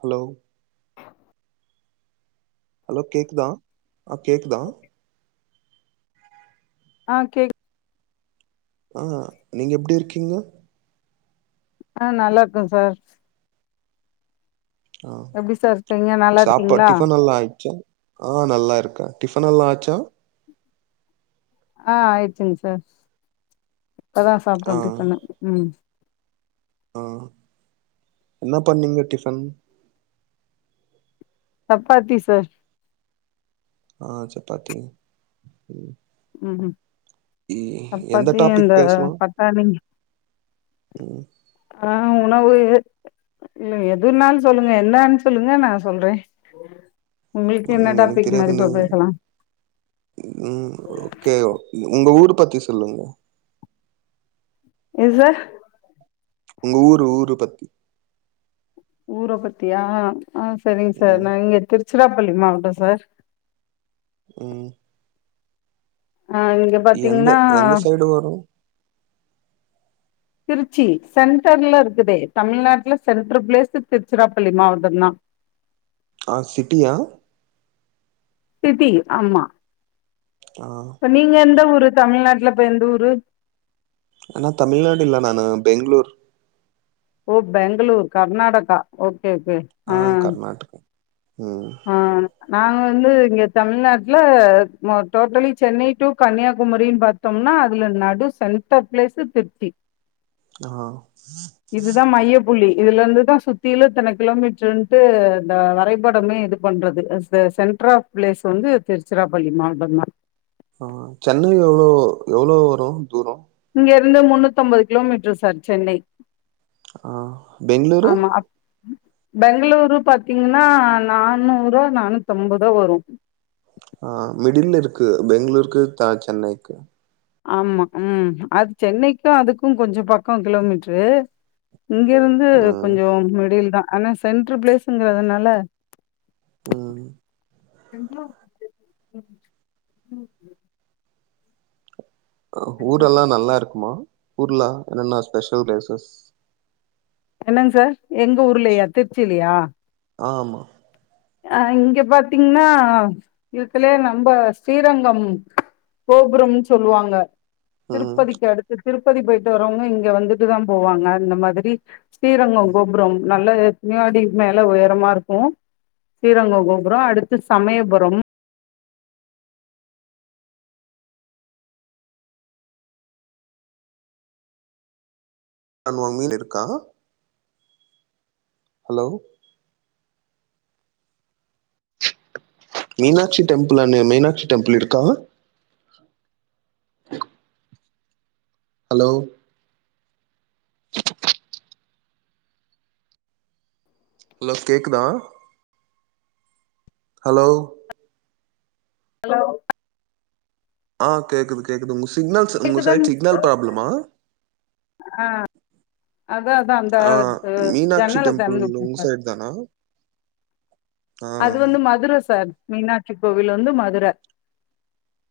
Hello hello கேக்குதா ஆ கேக்குதா ஆ கேக் ஆ நீங்க எப்டி இருக்கீங்க ஆ நல்லா இருக்கே சார் ஆ எப்டி சார் இருக்கீங்க நல்லா சாப்பாட் இருக்கீங்களா டிஃபன் எல்லா ஆயிட்ச்சா ஆ நல்லா இருக்கோ டிஃபன் எல்லா ஆச்சா ஆ ஆயிட்ச்சுங்க சார் இப்பதா சாப்ட்டோ ஆ டிஃபனு ம் ஆ என்ன பண்ணீங்க டிஃபன் சப்பாத்தி சார் ஆ சப்பாத்தி ம் ம் ம் இ எந்த சப்பாத்தி டாபிக் அந்த பேசலா பட்டாணிங்க ம் ஆ உணவு இல்ல எதுனாலு சொல்லுங்க என்னன்னு சொல்லுங்க நா சொல்றே உங்களுக்கு என்ன ம் எனக்கு டாபிக் மாரி தெரியாது நீ இப்ப பேசலா ம் ஓகே ஓ உங்க ஊர் பத்தி சொல்லுங்க எது சார் உங்க ஊரு ஊரு பத்தி ஊர பத்தியா ஆ சேரிங்க சார் ம் நா இங்க திருச்சிராப்பள்ளி மாவட்ட சார் ம் அ இங்க பாத்தீங்கனா எப்டி வரு திருச்சி சென்டர்ல இருக்குது தமிழ்நாட்டுல சென்ட்ரு பிளேஸ்ல திருச்சிராப்பள்ளி மாவட்டம் தா ஆ சிட்டியா சிட்டி ஆமா ஆ இப்ப நீங்க எந்த ஊரு தமிழ்நாட்டுல இப்ப எந்த ஊரு நா தமிழ்நாடு இல்ல நானு பெங்ளூர் ஓ பெங்களூர் கர்நாடகா ஓகே ஓகே ஆ கர்நாடகா ம் ஆ நாங்க வந்து இங்க தமிழ்நாட்டுல மொத் டோட்டலி சென்னை டூ கன்னியாகுமரின் பாத் தம்னா அதுல நடு சென்டர் பிளேஸ்சு திருச்சி ஆ இதுதா மையப்புள்ளி இதுல இருந்துதா சுத்திலு இத்தன கிலோமீட்டருன்ட்டு இந்த வரைபடமே எப்டி பண்றது சென்டர் ஆப் பிளேஸ் வந்து திருச்சிராப்பள்ளி மாவட்டம் தான் ஆ சென்னை எவ்ளோ எவ்வளோ வரும் தூரம் இங்கேருந்து முன்னூத்தி ஒன்பது கிலோமீட்டர் சார் சென்னை ஆ பெங்ளூரு பெங்ளூரு பாத்தீங்கன்னா நானூறோ நானூத்தொன்பதோ வரும் ஆ மிடிலருக்கு பெங்ளூருக்கு சென்னைக்கு ஆமா ம் அது சென்னைக்கும் அதுக்கும் கொஞ்சம் பக்கம் கிலோமீட்ரு இங்கேருந்து ம் கொஞ்சம் மிடில் தான் ஆனா சென்டரு பிளேஸ்சு இங்கறதுனால ம் [unintelligible] ஊரெல்லாம் நல்லா இருக்குமா ஊர்லாம் என்னென்னா ஸ்பெஷல் பிளேசஸ் என்னாங் சார் எங்க ஊர்லயா திருச்சிலயா ஆமா ஆ இங்க பாத்தீங்கன்னா இவுதுலயே நம்ப ஸ்ரீரங்கம் கோபுரமுனு சொல்லுவாங்க ம் திருப்பதிக்கு அடுத்து திருப்பதி போயிட்டு வரவங்க இங்க வந்துட்டுதான் போவாங்க அந்த மாதிரி ஸ்ரீரங்கம் கோபுரம் நல்ல எத்தனயோயடி மேல உயரமா இருக்கும் ஸ்ரீரங்கம் கோபுரம் அடுத்து சமயபுரம் [unintelligible] இருக்கா ஹலோ மீனாட்சி டெம்பிள் அனு மீனாட்சி டெம்பிள் இருக்கா ஹலோ ஹலோ கேக்குதா ஹலோ ஹலோ ஆ கேக்குது கேக்குது உங்க சிக்னல்ஸ் உங்க சைட் கேக்குதாங் சிக்னல் ப்ராபளமா ஆ அதா அதா அந்த ஆ ஜன்னல திறந்துட்டா சார் ஜன்னல் அது வந்து மதுர சார் மீனாட்சி கோவில் வந்து மதுர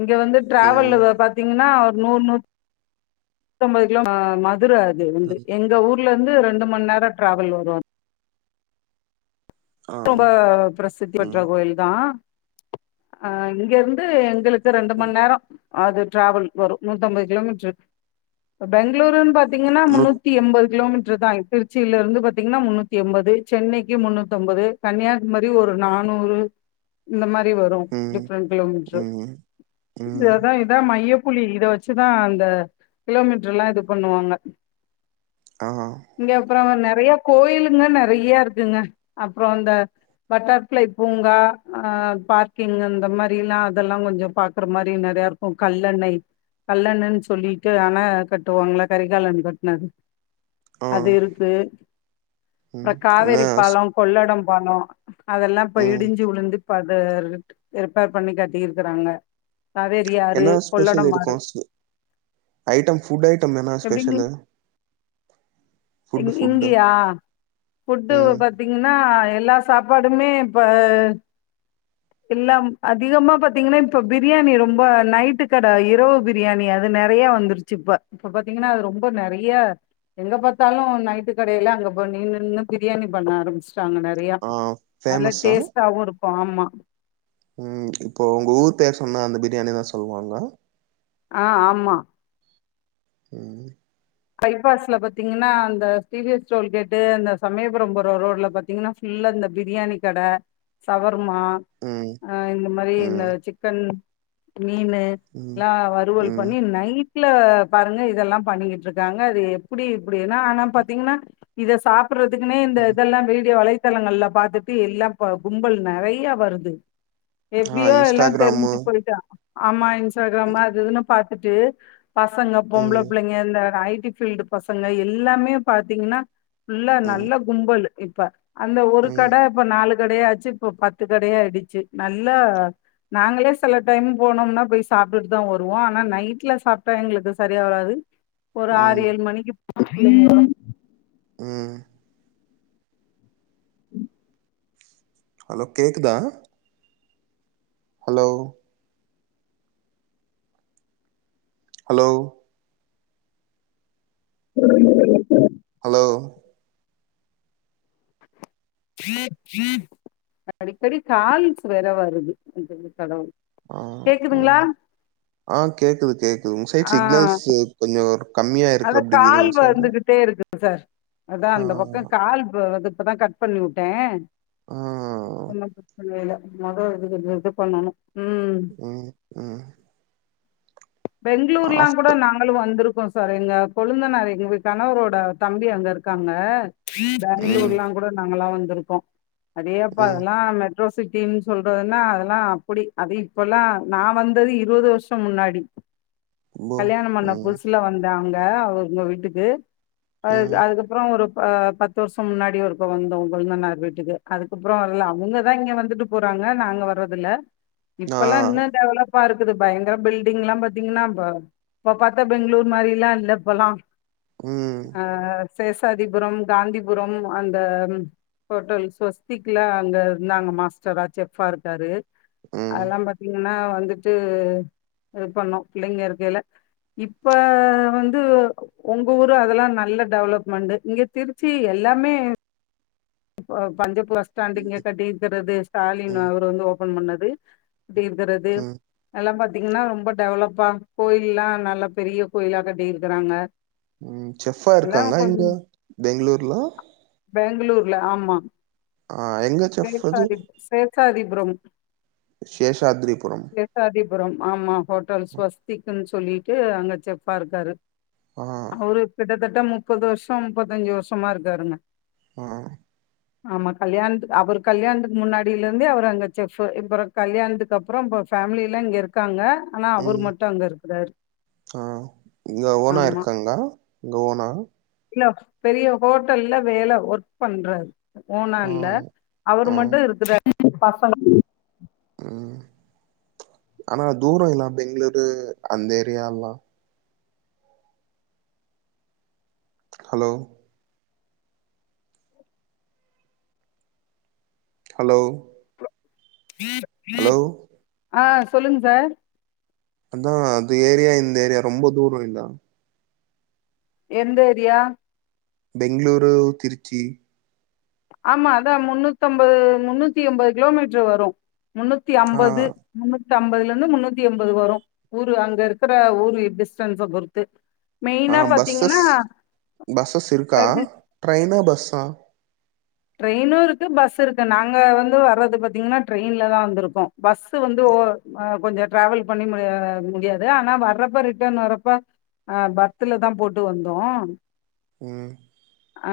இங்க வந்து ம் டிராவல்லு பாத்தீங்கன்னா ஒரு நூறு நூத்தன்ம்பது ஆ மதுர அது வந்து ம் எங்க ஊர் ல இருந்து ரெண்டு மணி நேரம் டிராவல் வரும் ஆ ரொம்ப பிரசித்திபெற்ற ம் கோயிலு தான் அ இங்கருந்து எங்களுக் ரெண்டு மணி ம் நேரம் அது டிராவல் வரும் நூத்தம்பது கிலோமீட்டர் பெங்ளூருு பா த்தீங்கன்னா முன்னூ நுத் த்தியெண்பது கிலோமீட்டர் தான் திருச்சியில இருந்து பாத்தீங்கன்னா முன்னூத்தியெண்பது சென்னைக்கு முன்னூத்தியென்பது கன்னியாகுமரி ஒரு நானூறு இந்த மாரி வரும் ம் டிஃப்ரெண்ட் கிலோமீட்டரு ம் இது ம் அதான் இதான் மையப்புள்ளி இத வச்சுதான் அந்த கிலோமீட்டர் எல்லாம் இது பண்ணுவாங்க ஆ இங்க அப்றம் நெறைய கோயிலுங்க நெறைய இருக்குங்க அப்றம் இந்தந்த பட்டர்ஃப்ளை பூங்கா ஆ பார்க்கிங் அந்த மாதிரிலாம் அதெல்லாம் கொஞ்சம் பாக்குற மாரி நெறையா இருக்கும் அப்றம் கல்லணை கல்லணன்னு சொல்லிட்டு அணை கட்டுவாங்கள்ள கரிகாலன் கட்டினது ஆ அது இருக்கு ம் அப்றம் என்ன காவேரி ஸ் பாலம் கொள்ளடம் பாலம் அதெல்லாம் இப்ப ம் இடிஞ்சு உழுந்து இப்ப அது ரிப்பேர் பண்ணி கட்டிருக்குறாங்க அதே என்ன ஸ்பெஷல் இருக்கும் ஐட்டம் ஃபுட் ஐட்டம் என்ன எப்டிங்க ஸ்பெஷலு ஃபுட்டு ஃபுட்டு இங்கையா ஃபுட் பத்தி ம் பாத்தீங்கன்னா எல்லா சாப்பாடுமே இப்ப இல்ல அதிகமா பாத்தீங்கன்னா இப்ப பிரியாணி ரொம்ப நைட்டு கடை இரவு பிரியாணி அது நிறைய வந்து ந்துச்சி இப்ப இப்ப பாத்தீங்கன்னா அது ரொம்ப நிறைய எங்க பா த்தாலும் நைட்டு கடையில அங்க போய் நின்னு நின்னு பிரியாணி பண்ண ஆரம்பிச்சுட்டாங்க பயா ஆ நல்ல ஃபேமஸா டேஸ்டாவும் இருக்கும் ஆமா ம் இப்போ உங்க ஊர் பேர் சொன்னா அந்த பிரியாணி தா சொல்லுவாங்க ஆ ஆமா உம் பைபாஸ்ல பாத்தீங்கன்னா அந்த டிவிஎஸ் டோல் கேட்டு அந்த சமயபுரம் போற ரோட்ல பாத்தீங்கன்னா ஃபுல்லா இந்த பிரியாணி கடை சவர்மா ம் அ இந்த மாதிரி இந்த ம் சிக்கன் மீனு ம் எல்லாம் வறுவல் ம் பண்ணி நைட்ல பாருங்க இதெல்லாம் பண்ணிக்கிட்டு இருக்க இருக்குறாங்க அது எப்படி இப்படினா ஆனா பாத்தீங்கன்னா இத சாப்பிடுறதுக்குன்னே இந்த ம் இதெல்லாம் வீடியோ வளைச த்தலங்கள்ல பாத்துட்டு எல்லாம் கும்பல் நிறைய வருது ஆ எப்படியோ எல்லாம் இன்ஸ்டாகிராமு தெரிஞ்சு போயிட்டான் ஆமா இன்ஸ்டாகிராம் அது இதுன்னு பாத்துட்டு பசங்க பொம்பள ம் பிள்ளைங்க இந்த இந்த ஐடிபீல்டு பசங்க எல்லாமே பாத்தீங்கன்னா ஃபுல்லா ம் நல்ல கும்பல் இப்ப அந்த ஒரு ம் கடை இப்ப நாலு கடையாச்சு இப்ப பத்து கடையா ஆயிடுச்சு நல்ல நாங்களே சில டைம் போனோம்னா போய் சாப்பிட்டுட்டு தான் வருவோம் ஆனா நைட்ல சாப்பிட்டா எங்களுக்கு சரியா வராது ஒரு ஆறு ம் ஏழு மணிக்கு போயிட்டு உம் உம் ஹலோ கேக்குதா ஹலோ ஹலோ உ [inaudible] ஹலோ அடிக்கடி கால்ஸ் வேற வருது அ கடவுள் ஆ ம் கேக்குதுங்களா ஆ கேக்குது கேக்குது உங்க சைட்ஸ் ஆ சிக்னல்ஸ் கொஞ்சம் வ கம்மியா இருக்கு அப்படிங்குது உங்க ஸ்லோகோ சார் அதா அந்த பக்கம் கால் வருது இப்பதா கட் பண்ணி விட்டேன் ஆ ஒன்னும் பிரச்சனை இல்ல மொத இது கொஞ்சம் இது பண்ணணும் உம் உம் உம் பெங்களூர்ல்லாம் கூட ஆஃப்டர் நாங்க வந்துருக்கோம் சார் எங்க கொழுந்தனார் எங்க கணவரோட தம்பி அங்க இருக்காங்க ம் பெங்களுர்ல்லா கூட நாங்களாம் வந்திருக்கோம் அதேப்ப ம் அதெல்லாம் ரோசிடீம் சொல்றதுன்னா அதெல்லாம் அப்படி அது இப்பல்லாம் நா வந்தது இருபது வருஷம் முன்னாடி போ கல்யாணம் பண்ண ம் புதுசுல வந்த அங்க அவுங்க வீட்டுக்கு அது ம் அதுக்கு அப்புறம் ஒரு பத்து வருஷம் முன்னாடி ஒருக்க வந்தோ வங் கொளுந்தனார் வீட்டுக்கு அதுக்கப்புறம் வரல அவுங்கதான் இங்க வந்துட்டு போறாங்க நாங்க வர்றதுல இப்ப ஆ எல்லாம் இன்னும் டெவலப்பா இருக்குது பயங்கர பில்டிங் எல்லாம் பத்தி த்தீங்னாப இப்ப பாத்தா பெங்களூர் மாரிலா இல்ல இப்பலா ம் ஆத் சேஷாதிபுரம் காந்திபுரம் அந்த ம் ஹோட்டல் ஸ்வஸ்திக்ல அங்க இருந்தாங்க மாஸ்டரா செஃப்பா இருக்காரு ம் அதெல்லா பாத்தீங்கன்னா வந்துட்டு இது பண்ணோ பிள்ளைங்க இருக்கையில இப்ப வந்து ஒங்க ஊரு அதெல்லா நல்ல டெவலப்மெண்ட் இங்க திருச்சி எல்லாமே இப்போ பஞ்சப்ளஸ்டாண்ட் இங்க கட்டி இருக்கிறது ஸ்டாலின் ம் அவரு வந்து ஓபன் பண்ணது [unintelligible] கிறது ம் எல்லா பாத்தீங்னா ரொம்ப டெவலப்பா கோயில்லா நல்ல பெரிய கோயிலா கட்டியிருக்கிறாங்க ம் செஃப்பா இருக்காங்க இங்க பெங்களூர்ல பெங்களூர்ல ஆமா ஆ எங்கத் சேசாதிப் சேசாதிபுரம் சேஷாதிரிபுரம் சேஷாத்ரிபுரம் ஆமா ஹோட்டல் ஸ்வஸ்திக்குன்னு சொல்லிட்டு அங்க செஃப்பா இருக்காரு ஆ அவரு கிட்டத்தட்ட முப்பது வருஷம் முப்பத்தஞ்சு வருஷமா இருக்காருங்க ஆ ஆமா கல்யாணத்துக் அவர் கல்யாணத்துக்கு முன்னாடியில இருந்தே அவர் அங்க செஃப்பு இப்புறோ கல்யாணத்துக்கு அப்புறோ இப்ப ஃபேமிலிய எல்லா இங்க இருக்காங்க ஆனா அவர் ம் மட்டு அங்க இருக்கிறாரு அ இங்க ஓனா ஆமா இருக்காங்ளா இங்க ஓனா இல்ல பெரிய ஹோட்டல்ல வேல ஒர்க் பண்றார் ஓனா ஆ இல்ல அவரு ஆ மட்டு இருக்குறாரு பசங்க ம் ஆனா தூரோ இல்லாம் பெங்களூரு அந்த ஏரியால்லா ஹலோ ஹலோ ம் ஹலோ ஆ சொல்லுங் சார் அதா அது ஏரியா இந்த ஏரியா ரொம்ப தூரோ இல்லா எந்த ஏரியா? பெங்களூரு திருச்சி ஆமா அதா முன்னூத்தம்பது முன்னூத்தி எம்பது கிலோமீட்ரு வரு முன்னூத்தி ஆ அம்பது முன்னூத்தி ஐம்பதுல இருந்து முன்னூத்தி எண்பது வரு ஊரு அங்க இருக்கிற ஊரு டிஸ்டன்ஸ பொறுத்து ஆ மெயினா பஸ்ஸஸ் பாத்தீங்கன்னா பஸ்ஸஸ் இருக்கா இது ட்ரெயினா பஸ்ஸா ட்ரெயினு இருக்கு பஸ் இருக்கு நாங்க வந்து வர்றது பாத்தீங்கன்னா ட்ரெயின்ல தா வந்திருக்கோ பஸ் வந்து ஒ அ கொஞ்சட் ட்ராவல் பண்ணி முடிய முடியாது ஆனா வர்றப்ப ரிட்டர்ன் வர்றப்ப ஆ பத்துல தா போட்டு வந்தோ ம் ஆ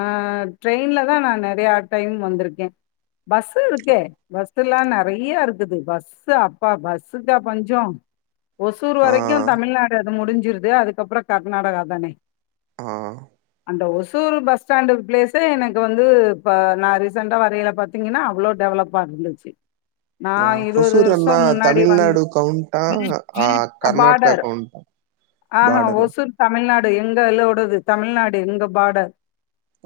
ட்ரெயின்ல தா நா நெறயா டைம் வந்துருக்கே பஸ்ஸு இருக்கே பஸ் த்துல்லா நெறையா இருக்குது பஸ்ஸு அப்பா பஸ்சுக்கா பஞ்சோ ஒசூர் ஆ வரைக்கு தமிழ்நாடு அது முடிஞ்சிருது அதுக்கப்றோ கர்நாடகா தானே ஆ இந்த ஓசூர்ரு பஸ் பஸ் ஸ்டாண்ட் பிளேஸே எனக்கு வந்து இப்ப நா ரீசன்ண்டா வரையில பாத்தீங்கன்னா அவ்ளோ டெவலப்பா இருந்துச்சு நா ஆ இருவது ஹொசூர் வருஷோ அண்ணா முன்னாடி வந்த தமிழ்நாடு கவுண்டா ஆ அ கர்நாடகா பார்டர் கவுண்டா ஆஹ பார்டரு ஒசூர் தமிழ்நாடு எங்களோடது தமிழ்நாடு எங்க பாடர்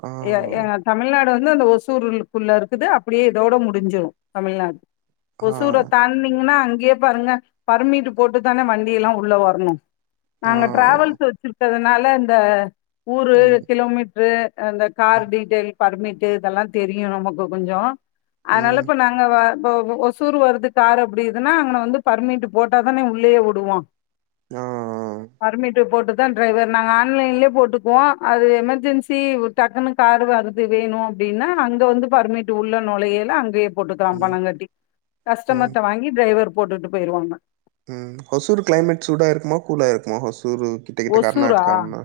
ஆ எ எங்க தமிழ்நாடு வந்து அந்த ஒசூருள் க்குள்ள இருக்குது அப்டியே இதோட முடிஞ்சிரு தமிழ்நாடு ஆ ஒசூர தாட்னீங்னா அங்கேயே பாருங்க பர்மிட் போட்டு தான வண்டி எல்லா உள்ள வரணு ஆ நாங்க டிராவல்ஸ் வச்சிருக்றதுனால இந்த ஊரு ம் கிலோமீட்ரு இந்த கார் ம் டீட்டெயில் பர்மிட் இதெல்லா தெரியு நமக்கு கொஞ்சோ அதனால ம் இப்ப நா அங்க வ ஒசூர் வருது கார் அப்டிதுனா அங்கன வந்து பர்மிட்டு போட்டாதானே உள்ளேயேவுடுவா ஆ பர்மிட்டு போட்டு தா ட்ரைவர் நாங்க ஆன்லைன்லே போட்டுக்வோ அது எமர்ஜென் சி டக்குனு காரு வருது வேணு அப்டின்னா அங்க வந்து பர்மிட்டு உள்ள நொழையலே அங்கயே போட்டுக்கலா ம் பணோ கட்டி ம் கஸ்டமர்ட்ட வாங்கி டிரைவர் போட்டுட்டு போயிருவாங்க ம் ஹொசூர் கிளைமேட் சூடா இருக்குமா கூலா இருக்குமா ஹொசூரு ட்டகிட்ட ஒசூரா கர்நாட்க்கான்னா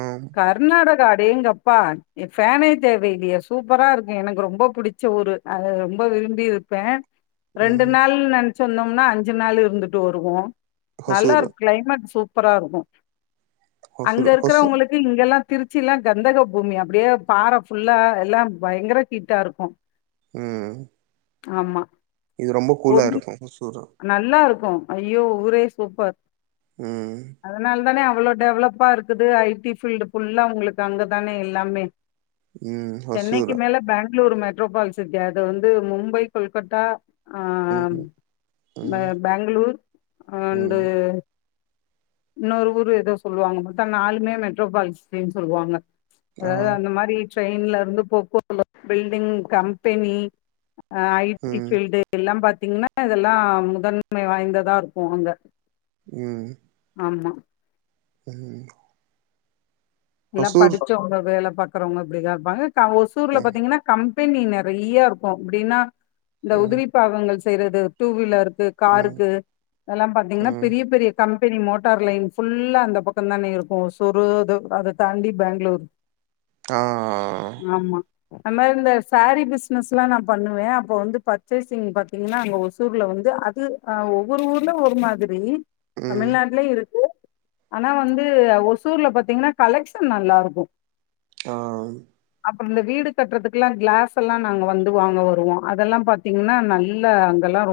அஹம் கர்நாடகா அடேங்கப்பா எ ஃபேனே தேவை இல்லையே சூப்பரா இருக்கு எனக்கு ரொம்ப புடி ச்சஊரு அது ரொம்ப விரும்பி இருப்பே ரெண்டு ம். நாள் நென்ச்சு வந்தோம்னா அஞ்சு நாள் இருந்துட்டு வருவோ நல்லா ஹொசூரு. இருக்கு கிளைமேட் சூப் பரா இருக்கு அங்க ஹொசூரு ஹொசூ இருக்றவங்களுக் கு இங்கெல்லா திருச்சில்லா கந்தக பூமி அப்டியே பாற ஃபுல்லா எல்லா பயங்கர ஹீட்டா இருக்கு ம் ஆமா இது ரொம்ப கூலா பொன் இருக்கு ஹொசூரு நல்லா இருக்கு ஐயோ ஊரே சூப்பர் ம் அதனால் தானே அவ்ளோ டெவலப்பா இருக்குது ஐ டி ஃபீல்டு ஃபுல்லா உங்களுக்கு அங்கதானே எல்லாமே ம். சென்னைக்கு ஹொசூரு. மேல பெங்ளூரு மெட்ரோபால்சிட்டி அது வந்து மும்பை கொல்கட்டா ஆ ஆ ம். பெ ம். பெங்ளூர் அண்டு ம். இன்னொரு ஊர் ஏதோ சொல்வாங்க மொத்தோ நாளுமே மெட்ரோபால் சிட்டினு சொல்வாங்க ஆ. அதாது அந்த மாரி ட்ரெயின்ல இருந்து [inaudible] பில்டிங் கம்பெனி அ ஐ டி ம். பீல்டு எல்லா பாத்தீங்ன்னா இதெல்லா முதன்மை வாய்ந்ததா இருக்கு அங்க ம் ஆமா ம் எல்லா ஹொசூர் படுச்சவங்க வேல பாக்றவங்க இப்டிதா இருப்பாங்க க ஒசூர்ல ம். பாத்தீங்ன்னா கம்பெனி நெறயா இருக்கு எப்டின்னா இந்த ம். உதிரி பாகங்கள் செய்றது டூவீலருக்கு ம். கார்க்கு இதெல்லா பாத்தீங்ன்னா ம். பெரிய பெரிய கம்பெனி மோட்டார் லைன் ஃபுல்லா அந்த பக்க தானே இருக்கு ஓசூறு அது தாண்டி பேங்ளூர் ஆ ஆ ஆ ஆமா அந்த மாரி இந்த சேரீ பிசினஸ்லா நா பண்ணுவே அப்போ வந்து பர்ச்சேசிங் பாத்தீங்ன்னா அங்க ஒசூர்ல வந்து அ து ஒவ்வொரு ஊர்ல ஒரு மாதிரி ம். தமிழ்நாட்லயு இருக்கு ஆனா வந்து ஒசூர்ல பாத்தீங்ன்னா கலெக்ஷன் நல்லாருக்கு ஆ அப்ற இந்த வீடு கட்றதுக்ல்லா கிளாஸ் எல்லா நாங்க வந்து வாங்க வருவோ அதெல்லா பாத் த்தீங்ன்னா நல்ல அங்கெல்லா ரொம்